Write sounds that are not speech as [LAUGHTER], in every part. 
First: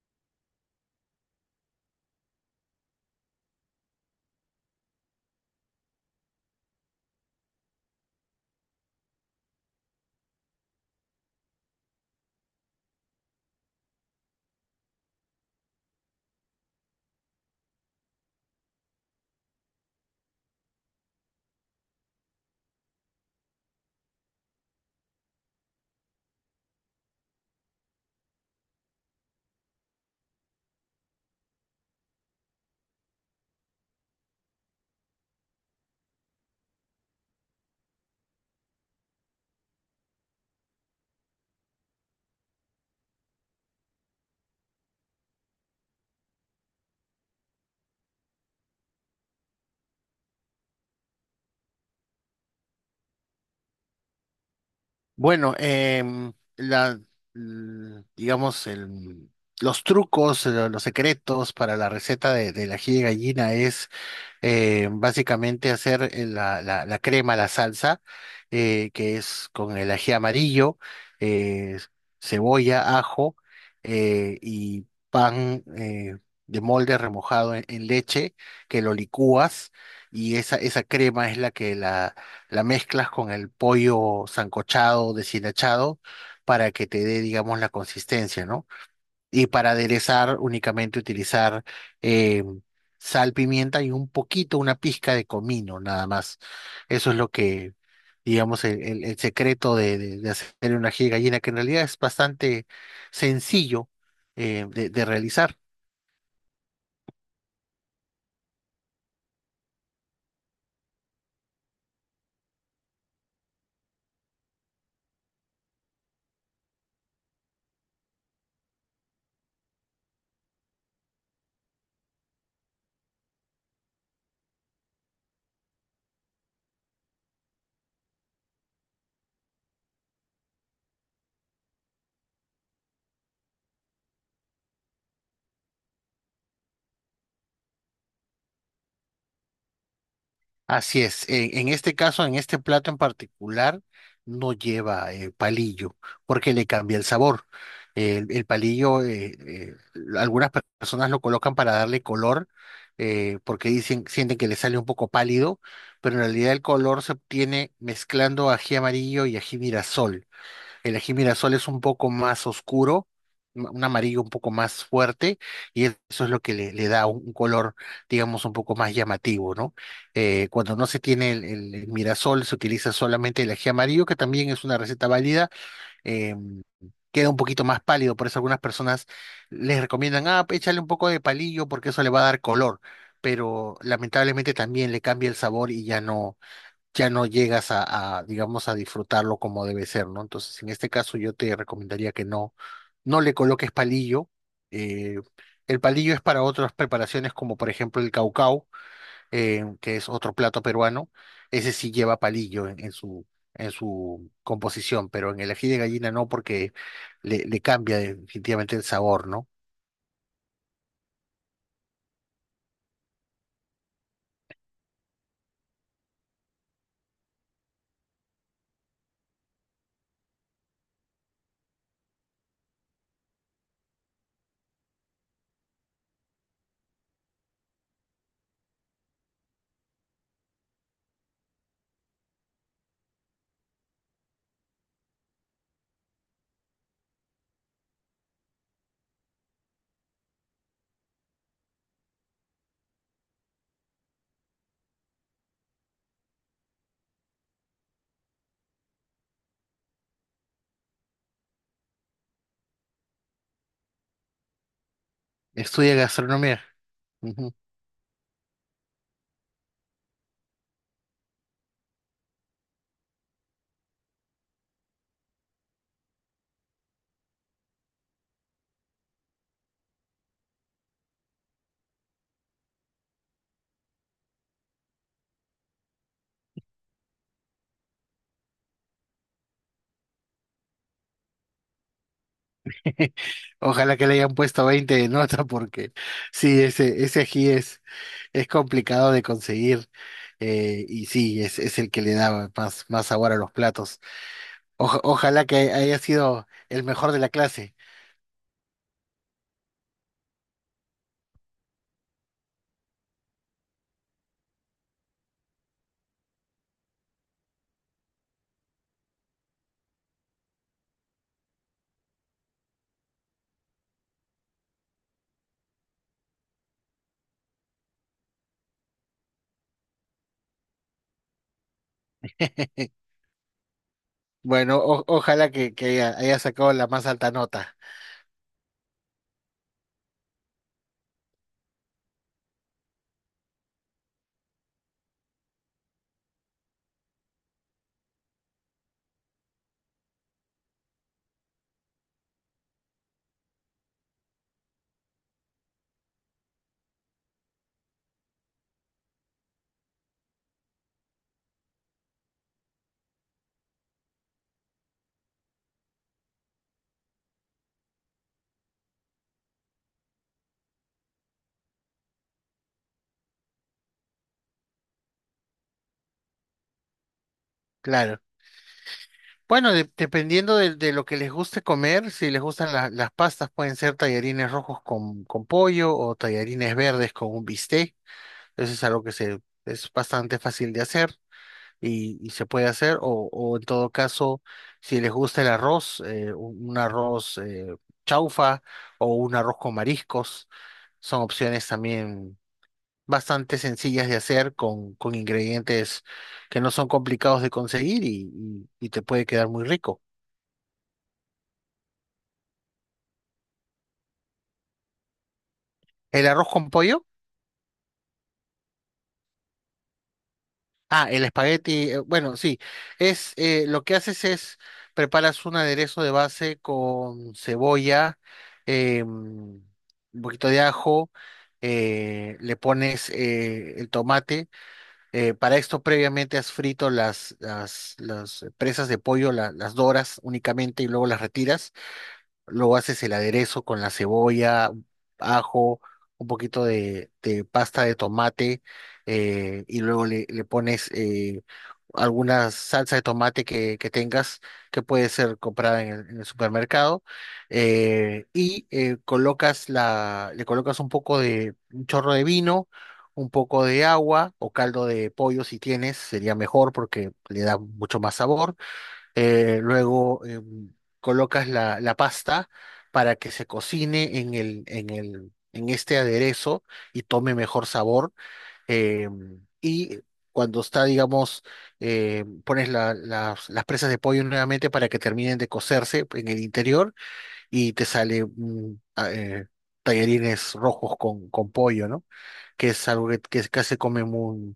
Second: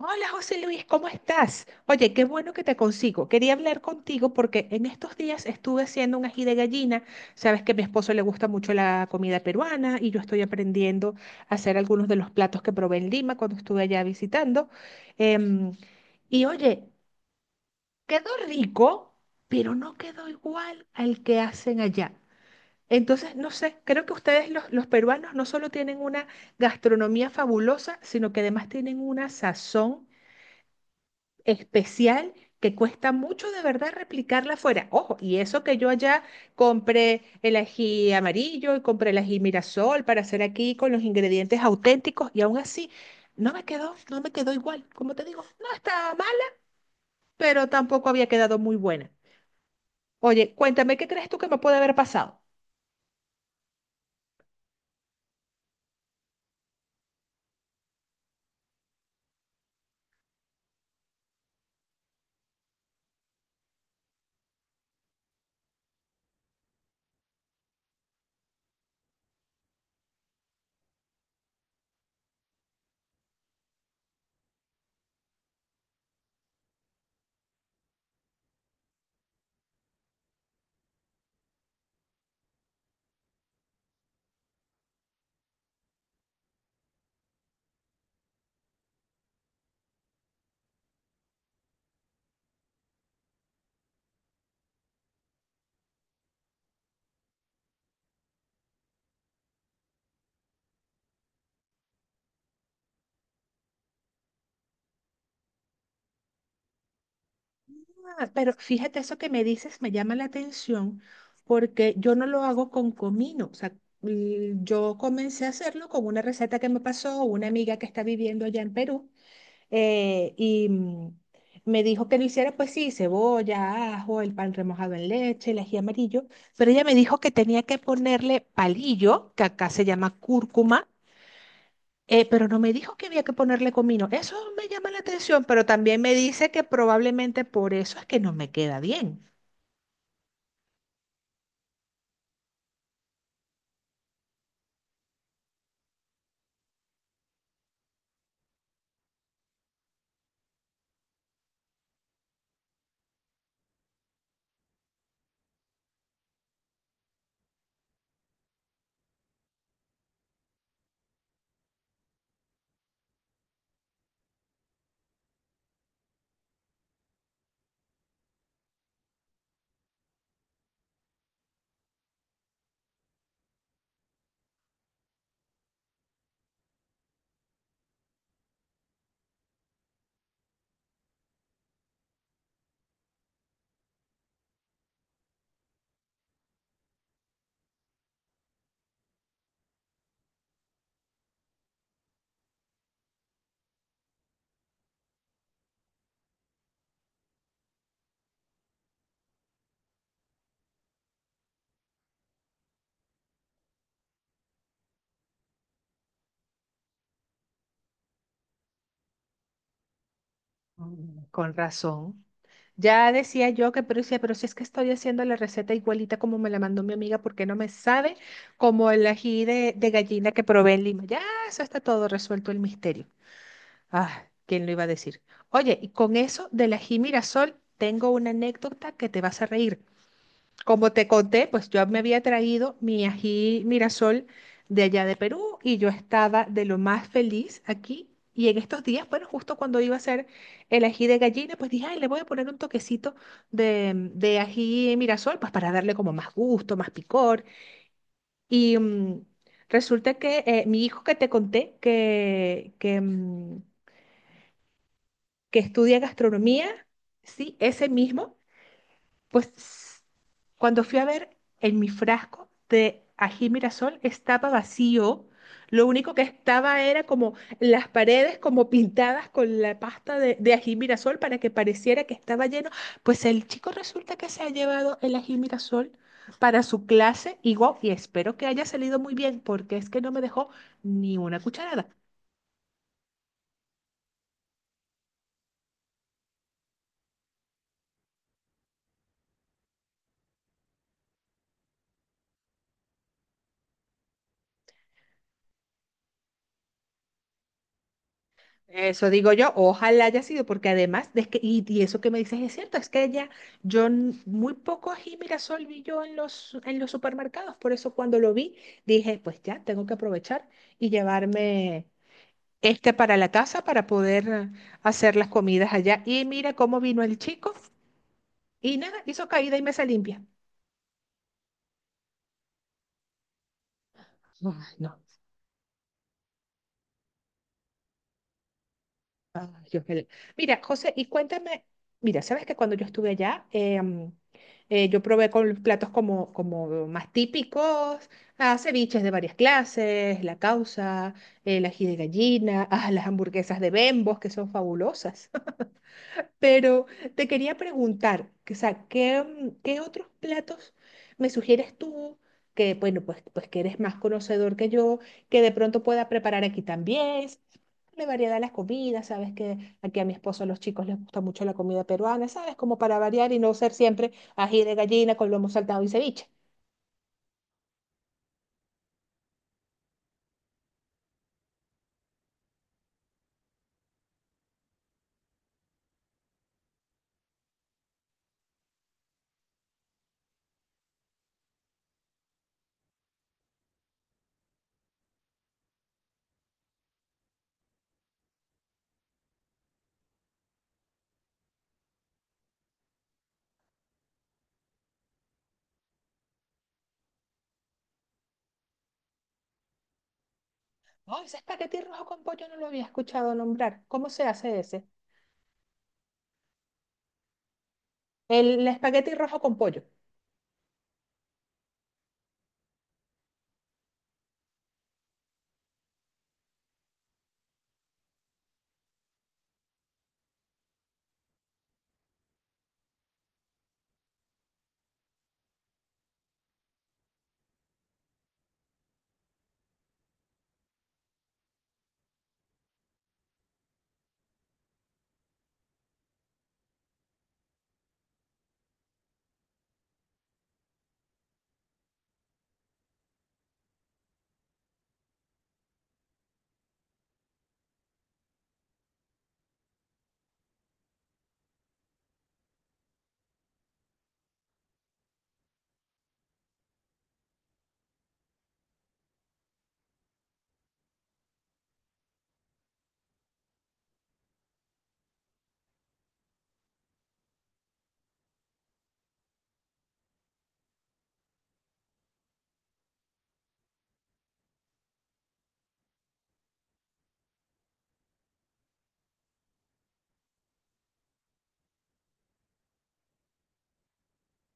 Hola José Luis, ¿cómo estás? Oye, qué bueno que te consigo. Quería hablar contigo porque en estos días estuve haciendo un ají de gallina. Sabes que a mi esposo le gusta mucho la comida peruana y yo estoy aprendiendo a hacer algunos de los platos que probé en Lima cuando estuve allá visitando. Em, y oye, quedó rico, pero no quedó igual al que hacen allá. Entonces, no sé, creo que ustedes los peruanos no solo tienen una gastronomía fabulosa, sino que además tienen una sazón especial que cuesta mucho de verdad replicarla afuera. Ojo, y eso que yo allá compré el ají amarillo y compré el ají Mirasol para hacer aquí con los ingredientes auténticos y aún así no me quedó igual. Como te digo, no estaba mal, pero tampoco había quedado muy buena. Oye, cuéntame, ¿qué crees tú que me puede haber pasado? Bueno, em, la, l- digamos, el- los trucos, los secretos para la receta del ají de gallina es básicamente hacer la crema, la salsa, que es con el ají amarillo, eh, cebolla, ajo y pan de molde remojado en leche, que lo licúas y esa crema es la que la mezclas con el pollo sancochado, deshilachado, para que te dé, digamos, la consistencia, ¿no? Y para aderezar, únicamente utilizar eh, sal, pimienta y un poquito, una pizca de comino, nada más. Eso es lo que, digamos, el secreto de hacer un ají de gallina, que en realidad es bastante sencillo de realizar. Ah, pero fíjate, eso que me dices me llama la atención porque yo no lo hago con comino. O sea, yo comencé a hacerlo con una receta que me pasó una amiga que está viviendo allá en Perú, eh, y mm, me dijo que lo hiciera, pues sí, cebolla, ajo, el pan remojado en leche, el ají amarillo, pero ella me dijo que tenía que ponerle palillo, que acá se llama cúrcuma, pero no me dijo que había que ponerle comino. Eso me llama la atención, pero también me dice que probablemente por eso es que no me queda bien. Así es, en este caso, en este plato en particular, no lleva palillo, porque le cambia el sabor. El palillo, algunas personas lo colocan para darle color, porque dicen, sienten que le sale un poco pálido, pero en realidad el color se obtiene mezclando ají amarillo y ají mirasol. El ají mirasol es un poco más oscuro, un amarillo un poco más fuerte, y eso es lo que le da un color, digamos, un poco más llamativo, ¿no? Cuando no se tiene el mirasol, se utiliza solamente el ají amarillo, que también es una receta válida. eh, Queda un poquito más pálido, por eso algunas personas les recomiendan, ah, échale un poco de palillo porque eso le va a dar color, pero lamentablemente también le cambia el sabor y ya no llegas a, digamos, a disfrutarlo como debe ser, ¿no? Entonces, en este caso yo te recomendaría que no le coloques palillo. eh, el palillo es para otras preparaciones como por ejemplo el caucau, que es otro plato peruano. Ese sí lleva palillo en su composición, pero en el ají de gallina no porque le cambia definitivamente el sabor, ¿no? Mm, con razón. Ya decía yo que, pero decía, pero si es que estoy haciendo la receta igualita como me la mandó mi amiga, ¿por qué no me sabe como el ají de gallina que probé en Lima? Ya, eso está todo resuelto el misterio. Ah, ¿quién lo iba a decir? Oye, y con eso del ají Mirasol, tengo una anécdota que te vas a reír. Como te conté, pues yo me había traído mi ají Mirasol de allá de Perú y yo estaba de lo más feliz aquí. Y en estos días, bueno, justo cuando iba a hacer el ají de gallina, pues dije, ay, le voy a poner un toquecito de ají Mirasol, pues para darle como más gusto, más picor. Y mm, Resulta que mi hijo que te conté, que Estudia estudia gastronomía. gastronomía, Ujú. sí, ese mismo, pues cuando fui a ver en mi frasco de ají mirasol estaba vacío. Lo único que estaba era como las paredes como pintadas con la pasta de ají mirasol para que pareciera que estaba lleno. Pues el chico resulta que se ha llevado el ají mirasol para su clase y guau, y espero que haya salido muy bien porque es que no me dejó ni una cucharada. [LAUGHS] Ojalá que le hayan puesto 20 de nota porque sí, ese ají es complicado de conseguir y sí, es el que le da más sabor a los platos. Ojalá que haya sido el mejor de la clase. Eso digo yo, ojalá haya sido, porque además, de que, y eso que me dices es cierto, es que ella, yo muy poco ají Mirasol vi yo en los supermercados, por eso cuando lo vi dije, pues ya, tengo que aprovechar y llevarme este para la casa para poder hacer las comidas allá. Y mira cómo vino el chico y nada, hizo caída y mesa limpia. [LAUGHS] Ay, Bueno, no. Ojalá que, haya sacado la más alta nota, Ay, Dios mío. Mira, José, y cuéntame, mira, sabes que cuando yo estuve allá, yo probé con platos como más típicos, ah, ceviches de varias clases, la causa, el ají de gallina, [LAUGHS] ah, las hamburguesas de Bembos, que son fabulosas. [LAUGHS] Pero te quería preguntar, que, o sea, ¿qué otros platos me sugieres tú? Que bueno, pues, pues que eres más conocedor que yo, que de pronto pueda preparar aquí también darle variedad a las comidas, sabes que aquí a mi esposo, a los chicos les gusta mucho la comida peruana, sabes, como para variar y no ser siempre ají de gallina con lomo saltado y ceviche. claro. Bueno, dependiendo de lo que les guste comer, si les gustan las pastas, pueden ser tallarines rojos con pollo o tallarines verdes con un bistec. Eso es algo es bastante fácil de hacer. Y, y se puede hacer, o en todo caso, si les gusta el arroz, un arroz chaufa o un arroz con mariscos, son opciones también bastante sencillas de hacer con ingredientes que no son complicados de conseguir y, y te puede quedar muy rico. Oh, ese espagueti rojo con pollo no lo había escuchado nombrar. ¿Cómo se hace ese? ¿El arroz con pollo? El, espagueti rojo con pollo. Ah, el espagueti, bueno, sí, es lo que haces es preparas un aderezo de base con cebolla, un poquito de ajo, le pones el tomate. Para esto previamente has frito las presas de pollo, las doras únicamente y luego las retiras. Luego haces el aderezo con la cebolla, ajo, un poquito de pasta de tomate y luego le pones alguna salsa de tomate que tengas que puede ser comprada en el supermercado colocas le colocas un poco de un chorro de vino, un poco de agua o caldo de pollo si tienes, sería mejor porque le da mucho más sabor eh, luego em, colocas la pasta para que se cocine en este aderezo y tome mejor sabor. Y cuando está, digamos, pones las presas de pollo nuevamente para que terminen de cocerse en el interior y te sale tallarines rojos con pollo, ¿no? Que es algo que casi se come muy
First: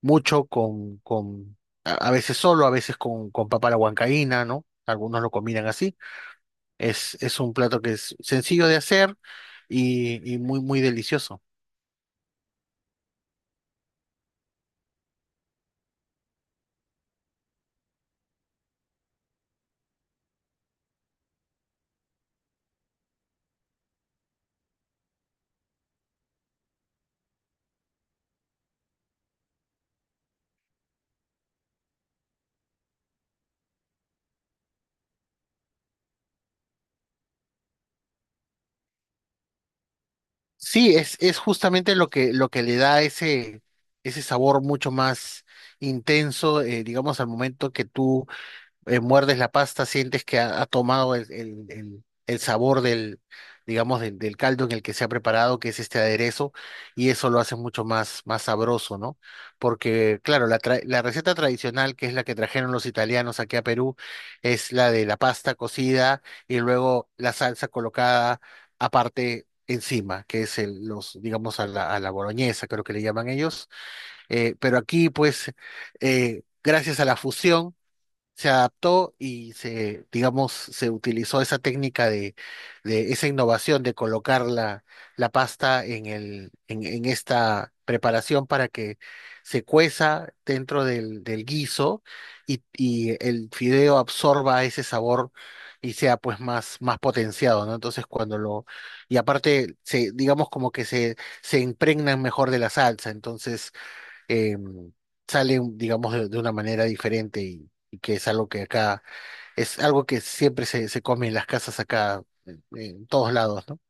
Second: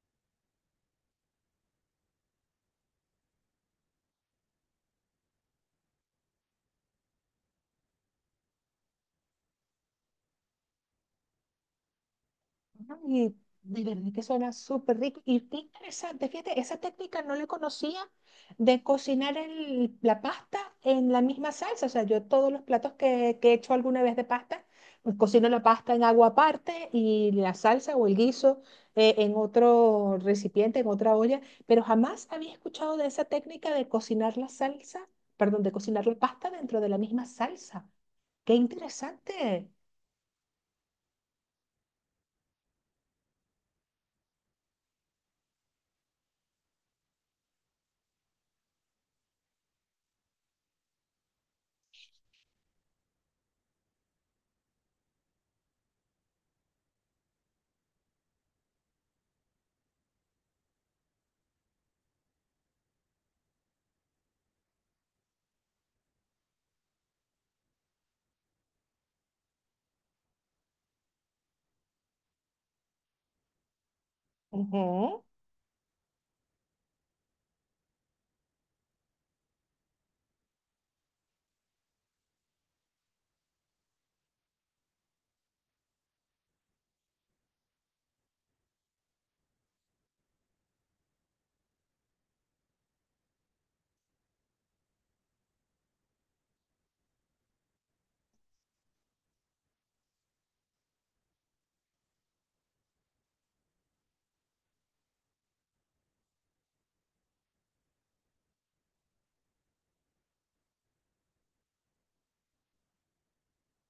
mucho con a veces solo, a veces con papa a la huancaína, ¿no? Algunos lo combinan así. Es un plato que es sencillo de hacer y, muy delicioso. Y de verdad que suena súper rico. Y qué interesante, fíjate, esa técnica no la conocía de cocinar la pasta en la misma salsa. O sea, yo todos los platos que he hecho alguna vez de pasta, pues cocino la pasta en agua aparte y la salsa o el guiso en otro recipiente, en otra olla. Pero jamás había escuchado de esa técnica de cocinar la salsa, perdón, de cocinar la pasta dentro de la misma salsa. Qué interesante. Sí, es justamente lo que le da ese sabor mucho más intenso, digamos, al momento que tú muerdes la pasta, sientes que ha tomado el sabor digamos, del caldo en el que se ha preparado, que es este aderezo, y eso lo hace mucho más sabroso, ¿no? Porque, claro, la receta tradicional, que es la que trajeron los italianos aquí a Perú, es la de la pasta cocida y luego la salsa colocada aparte, encima, que es digamos, a la boloñesa, creo que le llaman ellos. Pero aquí, Ujú. pues, gracias a la fusión, se adaptó y se, digamos, se utilizó esa técnica de esa innovación de colocar la pasta en esta preparación para que se cueza dentro del, del guiso y el fideo absorba ese sabor y sea pues más potenciado, ¿no? Entonces y aparte se, se impregnan mejor de la salsa, entonces eh, sale, digamos, de una manera diferente y que es algo que es algo que siempre se, se come en las casas acá, en todos lados, ¿no?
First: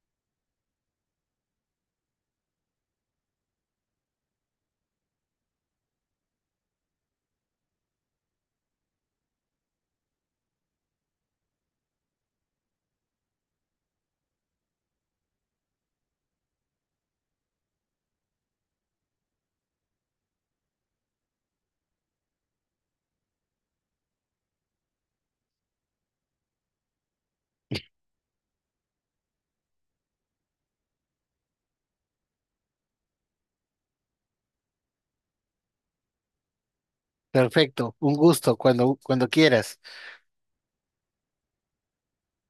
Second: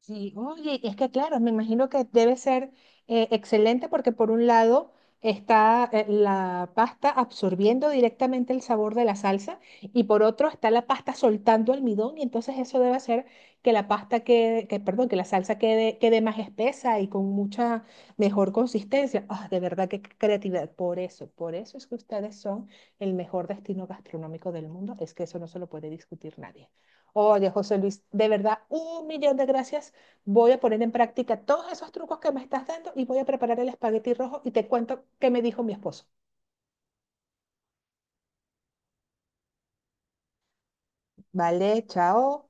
Sí, oye, es que claro, me imagino que debe ser excelente porque por un lado está la pasta absorbiendo directamente el sabor de la salsa y por otro está la pasta soltando almidón y entonces eso debe hacer que la pasta quede, que, perdón, que la salsa quede más espesa y con mucha mejor consistencia. Ah, de verdad, qué creatividad. Por eso es que ustedes son el mejor destino gastronómico del mundo. Es que eso no se lo puede discutir nadie. Oye, José Luis, de verdad, un millón de gracias. Voy a poner en práctica todos esos trucos que me estás dando y voy a preparar el espagueti rojo y te cuento qué me dijo mi esposo. Perfecto, un gusto, cuando, cuando quieras. Vale, chao.